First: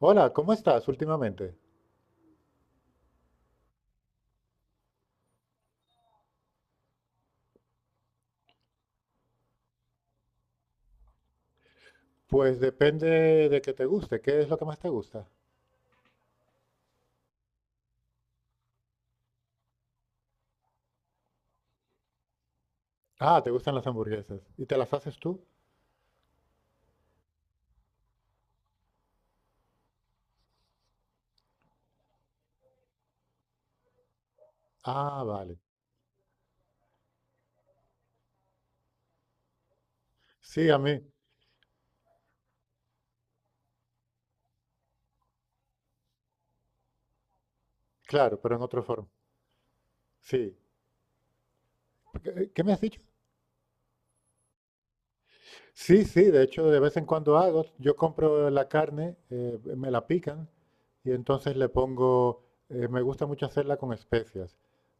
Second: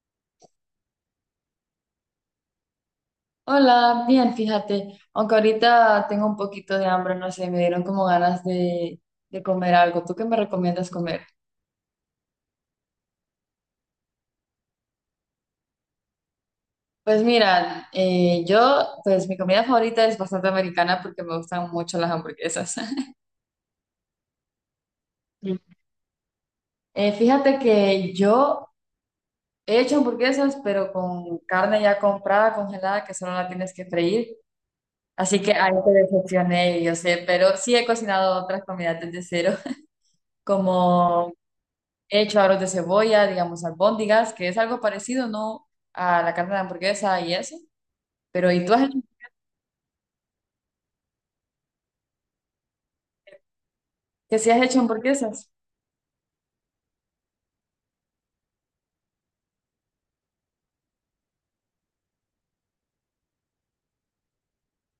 Hola, ¿cómo estás últimamente? Hola, bien, fíjate, aunque ahorita tengo un poquito de hambre, no sé, me dieron como ganas de comer algo. ¿Tú qué me recomiendas comer? Pues depende de que te guste. ¿Qué es lo que más te gusta? Pues mira, yo, pues mi comida favorita es bastante americana porque me gustan mucho las hamburguesas. Ah, te gustan las hamburguesas. ¿Y te las haces tú? Mm. Fíjate que yo he hecho hamburguesas, pero con carne ya comprada, congelada, que solo la tienes que freír. Ah, Así que vale. ahí te decepcioné, yo sé, pero sí he cocinado otras comidas desde cero, Sí, a mí. como he hecho aros de cebolla, digamos, albóndigas, que es algo parecido, ¿no? A la carne de hamburguesa y eso. Claro, Pero, pero en ¿y tú otra has, forma. Sí. ¿Qué, qué me has dicho? que si has hecho hamburguesas? Sí, sí, de hecho, de vez en cuando hago. Yo compro la carne, me la pican y entonces le pongo, me gusta mucho hacerla con especias.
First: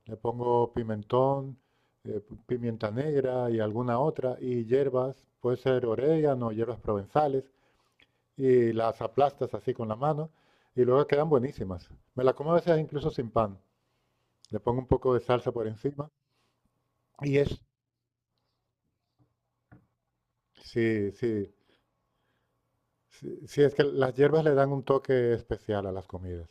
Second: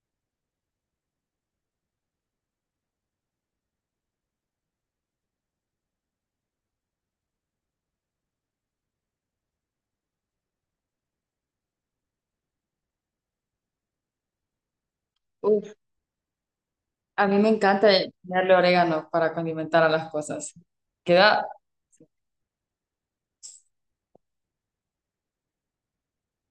Le pongo pimentón, pimienta negra y alguna otra, y hierbas, puede ser orégano, hierbas provenzales. Y las aplastas así con la mano y luego quedan buenísimas. Me la como a veces incluso sin pan. Le pongo un poco de salsa por Uf, encima a y mí me es, encanta ponerle orégano para condimentar a las cosas. sí, Queda, sí, sí, sí, es que las hierbas le dan un toque especial a las comidas,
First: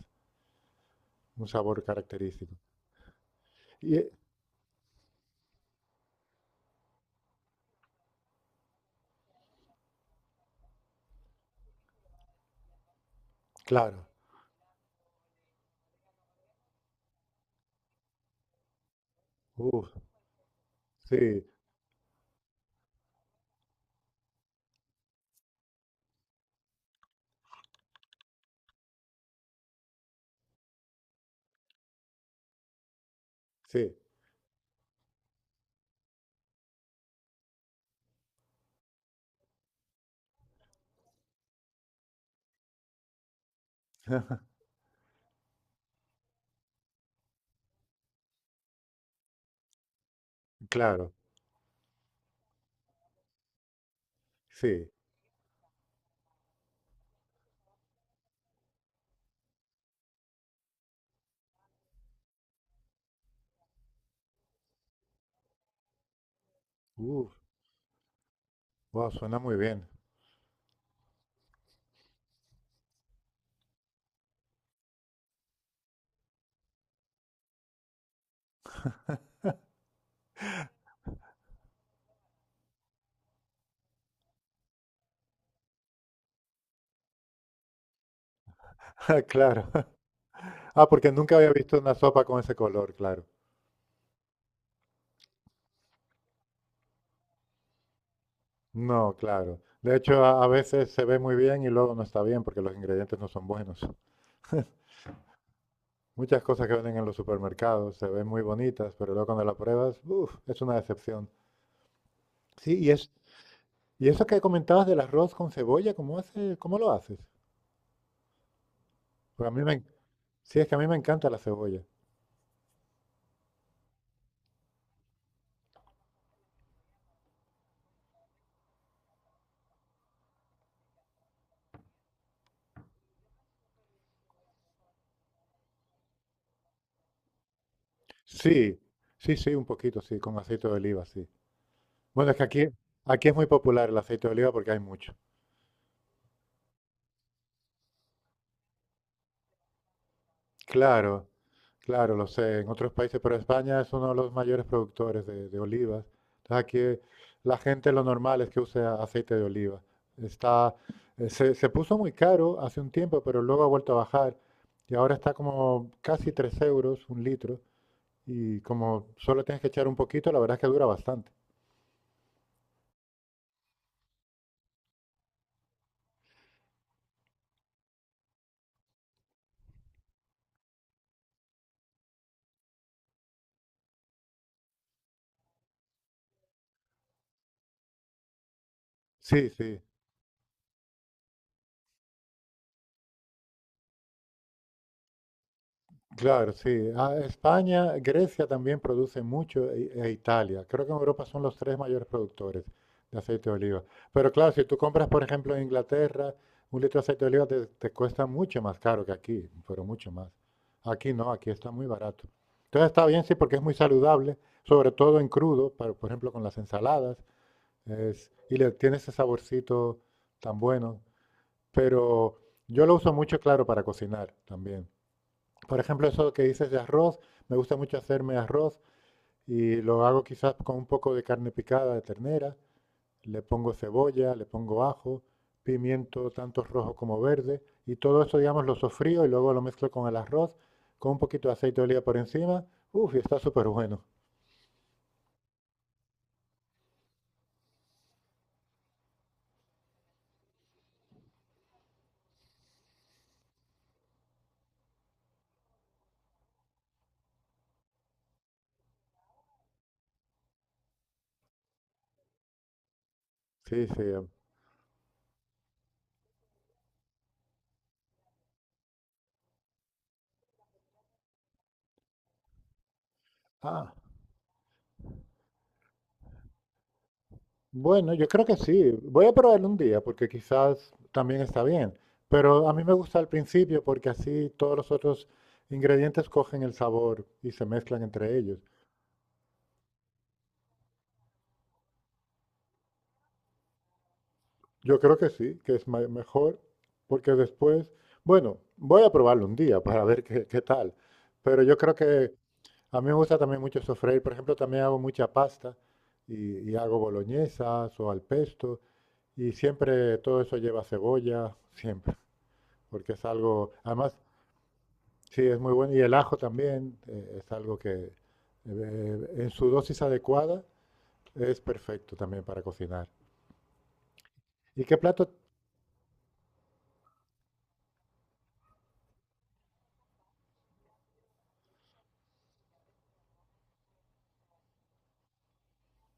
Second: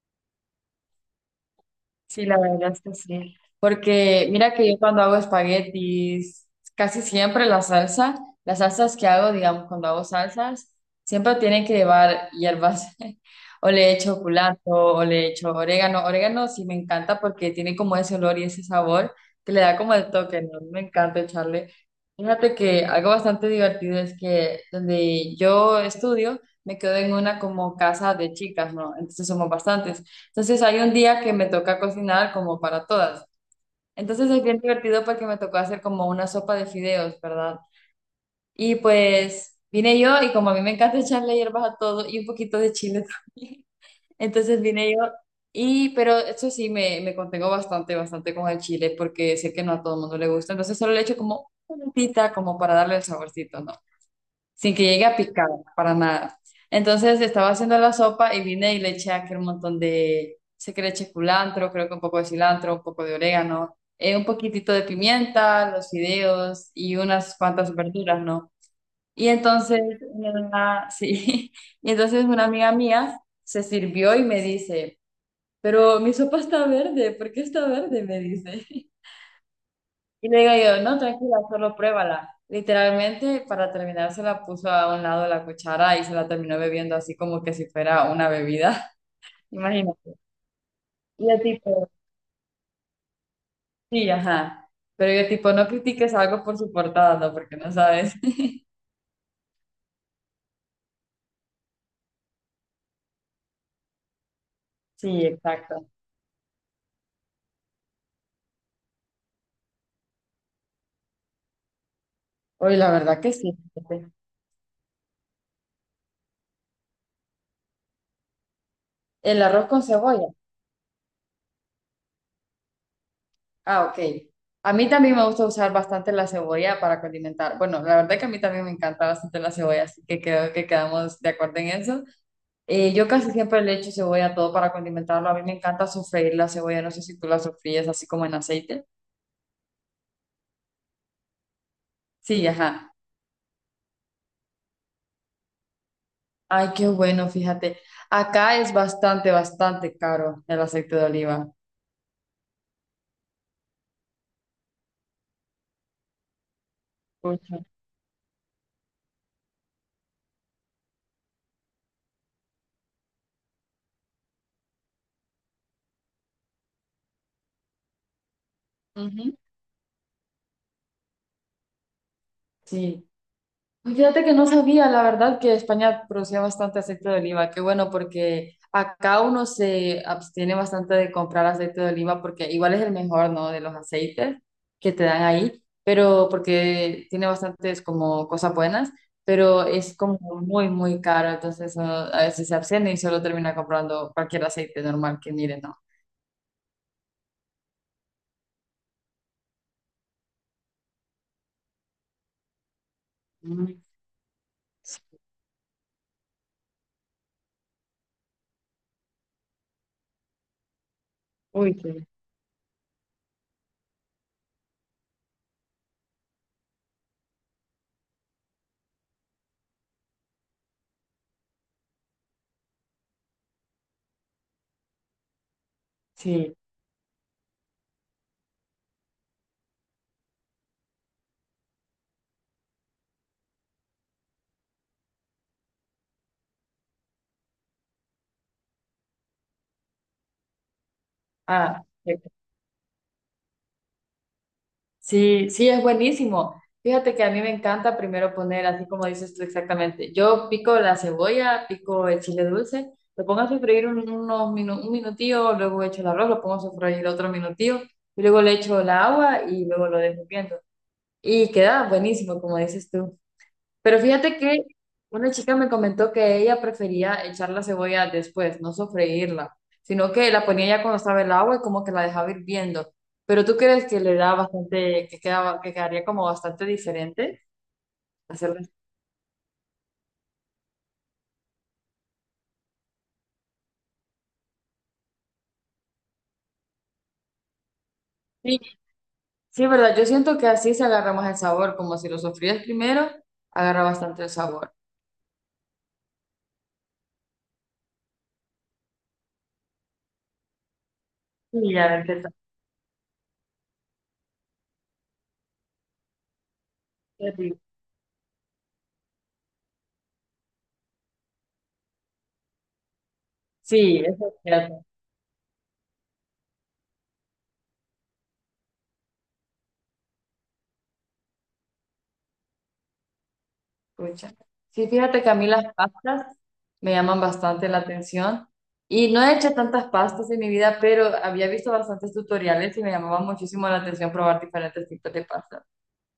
un sabor sí, la característico. verdad es que sí. Y Porque mira que yo cuando hago espaguetis, casi siempre la salsa, las salsas que hago, digamos, cuando hago salsas, siempre tienen que llevar hierbas. O le claro, echo culantro, o le echo orégano. Orégano sí me encanta porque tiene como ese olor y ese sabor que le da como uff, el toque, ¿no? Me encanta sí, echarle. Fíjate que algo bastante divertido es que donde yo estudio, me quedo en una como casa de chicas, ¿no? Entonces somos bastantes. Entonces hay un día que me toca cocinar como para todas. sí, Entonces es bien divertido porque me tocó hacer como una sopa de fideos, ¿verdad? Y pues vine yo y como a mí me encanta echarle hierbas a todo y un poquito de chile también. Entonces vine yo y, pero eso sí, me contengo bastante, bastante con el chile porque sé que no a todo el mundo le gusta. Entonces solo le claro, echo como una puntita como para darle el saborcito, ¿no? Sin que sí, llegue a picar, para nada. Entonces estaba haciendo la sopa y vine y le eché aquel montón de, sé que le eché culantro, creo que un poco de cilantro, un poco de orégano, un poquitito de pimienta, los fideos y uff, unas cuantas verduras, ¿no? wow, Y suena muy entonces, bien. Sí, y entonces una amiga mía se sirvió y me dice, pero mi sopa está verde, ¿por qué está verde? Me dice. Y le digo yo, no, tranquila, solo pruébala. Literalmente, para terminar, se la puso a un lado de la cuchara y se la terminó bebiendo así como que si fuera una bebida. Claro. Imagínate. Ah, porque Y nunca yo había visto tipo, una sopa con ese color, claro. sí, ajá. Pero yo tipo, no critiques algo por su portada, no, porque no sabes. No, claro. De hecho, a veces se ve muy bien y luego no está bien porque los ingredientes no son buenos. Sí, exacto. Muchas cosas que venden en los supermercados se ven muy bonitas, pero luego cuando las pruebas, uf, es una decepción. Sí, Oye, y la es verdad que sí. y Fíjate. eso que comentabas del arroz con cebolla, ¿cómo hace, cómo lo haces? El Porque a mí arroz me, con cebolla. sí, es que a mí me encanta la cebolla. Ah, ok. A mí también me gusta usar bastante la cebolla para condimentar. Bueno, la verdad que a mí también me encanta bastante la cebolla, así que creo que quedamos de acuerdo en eso. Yo casi siempre le echo cebolla a todo para condimentarlo. A mí me encanta sofreír la cebolla. No sé si tú la sofríes así como en Sí, aceite. sí, sí, un poquito, sí, con aceite de oliva, sí. Bueno, es que Sí, ajá. aquí es muy popular el aceite de oliva porque hay mucho. Ay, qué bueno, fíjate. Acá es bastante, bastante caro el aceite de Claro. oliva. Claro, lo sé, en otros países, pero España es uno de los mayores productores de olivas. Entonces aquí la Ujú. gente lo normal es que use aceite de oliva. Está, se puso muy caro hace un tiempo, pero luego ha vuelto a bajar y ahora está como casi 3 euros un litro y como Ujú. solo tienes que echar un poquito, la verdad es que dura bastante. Sí. Fíjate que no sabía, la verdad, que España producía bastante aceite de oliva. Qué bueno, porque acá uno se abstiene bastante de comprar aceite de oliva porque igual es el mejor, ¿no? De los aceites que te dan ahí, pero porque tiene bastantes como cosas buenas, Sí, pero sí. es como muy, muy caro. Entonces uno a veces se abstiene y solo termina comprando. Claro, sí. Ah, España, Grecia también produce mucho e Italia. Creo que en Europa son los tres mayores productores de aceite de oliva. Pero claro, si tú compras, por ejemplo, en Inglaterra, un litro de aceite de oliva te cuesta mucho más caro que aquí, pero mucho más. Aquí no, aquí está muy barato. Entonces está bien, sí, porque es muy saludable, sobre todo en crudo, por ejemplo, con las ensaladas, y le tiene ese saborcito tan bueno. Pero yo lo uso mucho, claro, para cocinar también. Por ejemplo, eso que dices de arroz, me gusta mucho hacerme arroz y lo hago quizás con un poco de carne picada de ternera, le pongo cebolla, le pongo ajo, pimiento tanto rojo como verde y todo eso, digamos, lo sofrío y luego lo mezclo con el arroz, con un poquito de aceite de oliva por encima. Uf, y está súper bueno. Sí, sí, es buenísimo. Fíjate que a mí me encanta primero poner, así como dices tú exactamente, yo pico la cebolla, pico el chile dulce, lo pongo a sofreír unos un minutillo, luego echo el arroz, lo pongo a sofreír otro minutillo, y luego le echo el agua y luego lo dejo hirviendo. Y queda buenísimo, como dices tú. Sí, Pero sí. fíjate que una chica me comentó que ella prefería echar la cebolla después, no sofreírla, sino que la ponía ya cuando estaba el agua y como que la dejaba hirviendo. ¿Pero tú crees Ah, que le da bastante, que quedaba, que quedaría como bastante diferente bueno, yo creo que hacerlo así? sí. Voy a probarlo un día porque quizás también está bien. Pero a mí me gusta al principio porque así todos los otros ingredientes cogen el sabor y se mezclan entre ellos. Sí, sí, ¿verdad? Yo siento que así se agarra más el sabor, como si lo sofrías primero, agarra bastante el sabor. Yo creo que sí, que es mejor porque después, bueno, voy a probarlo un día para ver qué, qué tal. Pero Sí, yo creo ya, qué que tal, a mí me gusta también mucho sofreír. Por ejemplo, también hago mucha pasta y hago qué rico. boloñesas o al pesto y siempre todo eso lleva cebolla, siempre porque es algo, Sí, además eso es cierto. sí, es muy bueno. Y el ajo también es algo que en su dosis adecuada es perfecto también para cocinar. Pucha. ¿Y Sí, qué fíjate que plato? a mí las pastas me llaman bastante la atención y no he hecho tantas pastas en mi vida, pero había visto bastantes tutoriales y me llamaba muchísimo la atención probar diferentes tipos de pastas.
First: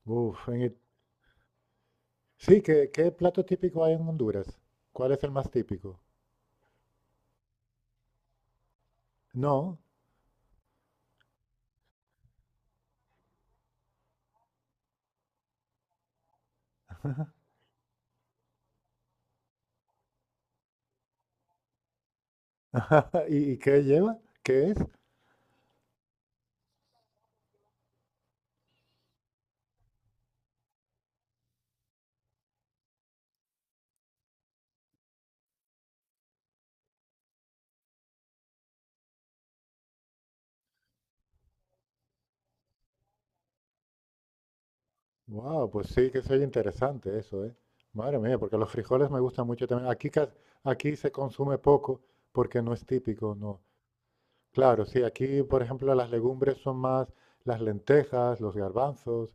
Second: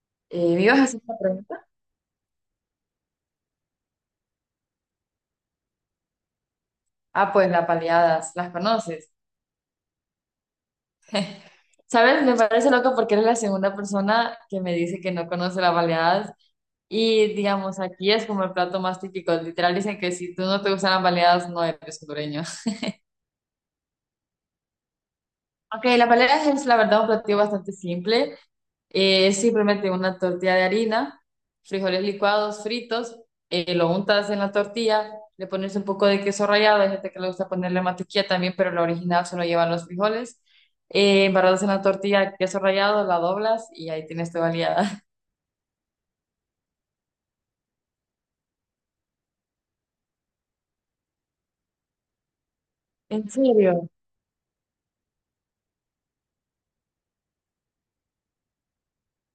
Uf, ¿Me ibas a hacer una pregunta? sí, ¿qué, qué plato típico hay en Honduras? ¿Cuál es el más típico? Ah, pues las baleadas, ¿las conoces? No. ¿Sabes? Me parece loco porque eres la segunda persona que me dice que no conoce las baleadas y digamos, aquí es como el plato más típico. Literal dicen que si tú no te gustan las baleadas no eres hondureño. ¿Y, y qué lleva? ¿Qué es? Ok, las baleadas es la verdad un platillo bastante simple. Simplemente una tortilla de harina, frijoles licuados, fritos, lo untas en la tortilla, le pones un poco de queso rallado, hay gente que le gusta ponerle mantequilla también, pero la original solo llevan los frijoles. Embarrados en la tortilla, queso rallado, la doblas y ahí tienes tu baleada. Wow, pues sí que soy interesante eso, ¿eh? Madre mía, porque los frijoles me gustan mucho también. Aquí se consume poco porque no es ¿En típico, no. serio? Claro, sí, aquí, por ejemplo, las legumbres son más las lentejas, los garbanzos,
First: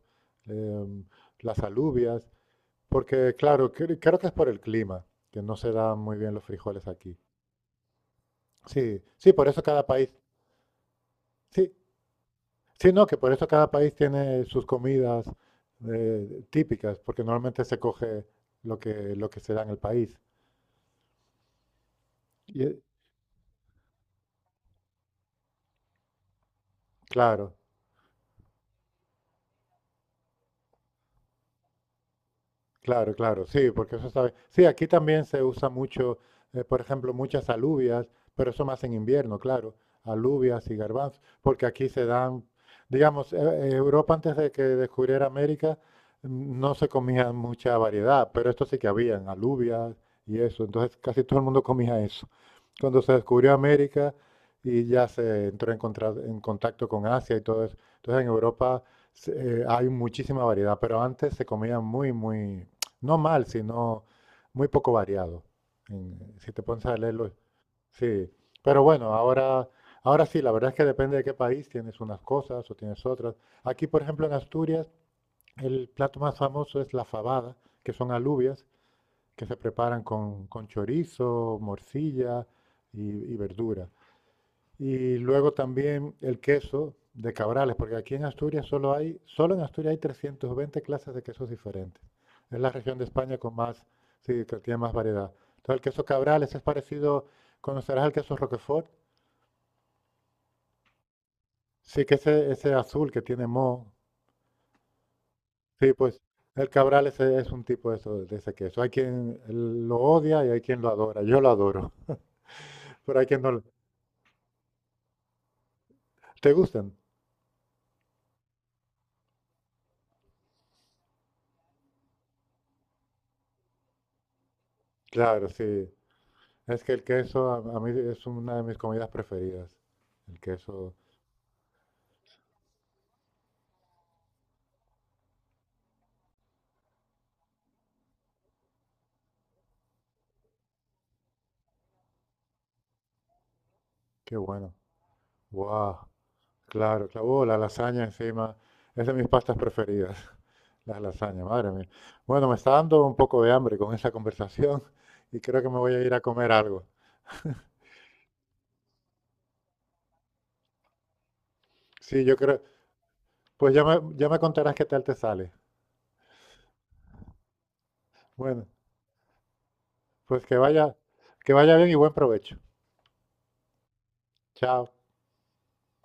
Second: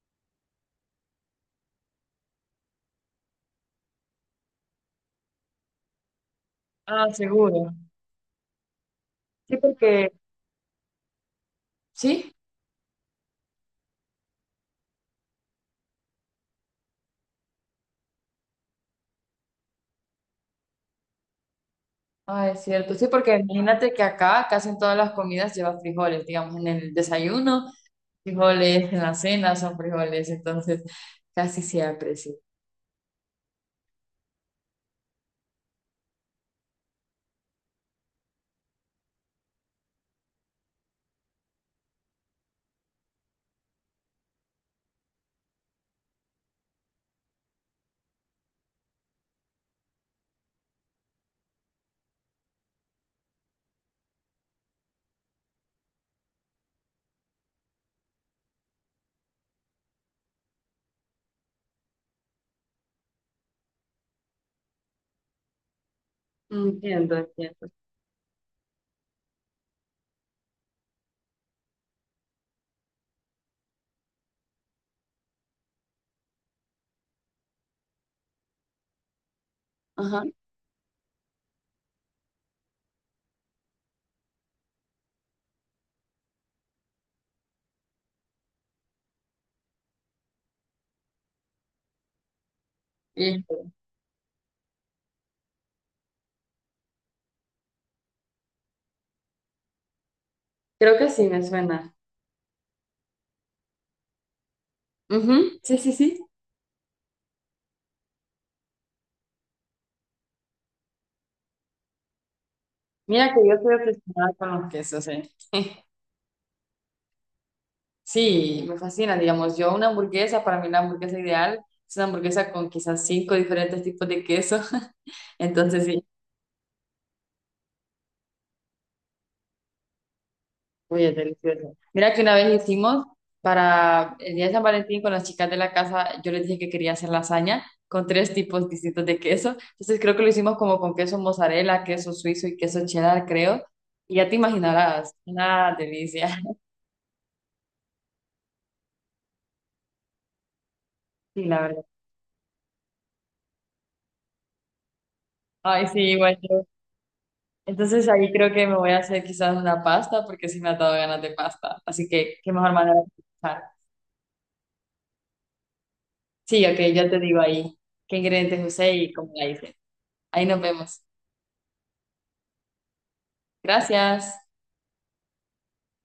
em, las alubias, porque, claro, creo que es por el clima, que no se dan muy bien los frijoles Ah, aquí. seguro. Sí, sí, por Sí, eso cada país, porque... sí, Sí, sí, no, que por eso cada país tiene sus comidas típicas, porque normalmente se coge lo que se da en el país. ah, Y, es cierto. Sí, porque imagínate que acá casi en todas las comidas lleva frijoles, digamos, en el claro, desayuno, frijoles, en la cena son frijoles, entonces casi siempre, sí. claro, claro, sí, porque eso sabe. Sí, aquí también se usa mucho, por ejemplo, muchas alubias, pero eso más en invierno, claro, alubias y garbanzos, porque aquí se dan, digamos, Europa antes de que descubriera América, mm, no se comía mucha variedad, pero esto sí que habían alubias y eso, entonces casi todo el mundo comía eso. Cuando se descubrió América y ya se entró en contacto con Asia y todo eso. Entonces en Europa hay muchísima variedad, pero antes se comía muy, muy, no mal, sino muy poco variado. Si te pones a Entiendo, leerlo, entiendo. sí. Pero bueno, ahora, ahora sí, la verdad es que depende de qué país, tienes unas cosas o tienes otras. Aquí, por ejemplo, en Asturias, el plato más famoso es la fabada, que son alubias que se preparan Ajá. Con chorizo, morcilla y verdura. Y luego también el queso de Cabrales, porque aquí en Asturias solo en Asturias hay 320 clases de quesos diferentes. Es la región de España Y con más, sí, que tiene más variedad. Entonces el queso Cabrales es parecido, ¿conocerás el queso Roquefort? creo que sí me suena. Sí, que ese azul que tiene moho. Ujú, sí, sí, Sí, sí. pues el Cabrales es un tipo de, de ese queso. Hay quien lo odia y hay quien lo adora. Yo lo adoro, pero hay Mira que quien no yo lo... estoy obsesionada con los quesos, ¿eh? ¿Te gustan? Sí, me fascina, digamos, yo una hamburguesa, para mí la hamburguesa ideal es una hamburguesa con quizás cinco diferentes tipos de queso. Claro, Entonces, sí. sí, Es que el queso a mí es una de mis comidas preferidas. El queso, uy, es delicioso. Mira que una vez hicimos para el día de San Valentín con las chicas de la casa, yo les dije que quería hacer lasaña con tres tipos distintos de queso. Entonces creo que lo hicimos como con queso mozzarella, queso suizo y queso cheddar, creo. Y ya te qué bueno. imaginarás, una Wow. delicia. Claro, claro. Oh, la lasaña encima. Es de mis pastas preferidas, las lasañas, Sí, la madre verdad. mía. Bueno, me está dando un poco de hambre con esa conversación y creo que me Ay, voy sí, a ir a igual comer yo. algo. Entonces ahí creo que me voy a hacer quizás una pasta porque sí me ha dado ganas de pasta. Así Sí, yo que qué creo. mejor manera de empezar. Pues ya me contarás qué tal te sale. Sí, ok, ya te digo ahí qué ingredientes Bueno, usé y cómo la hice. pues Ahí nos vemos. que vaya bien y buen provecho. Gracias. Chao.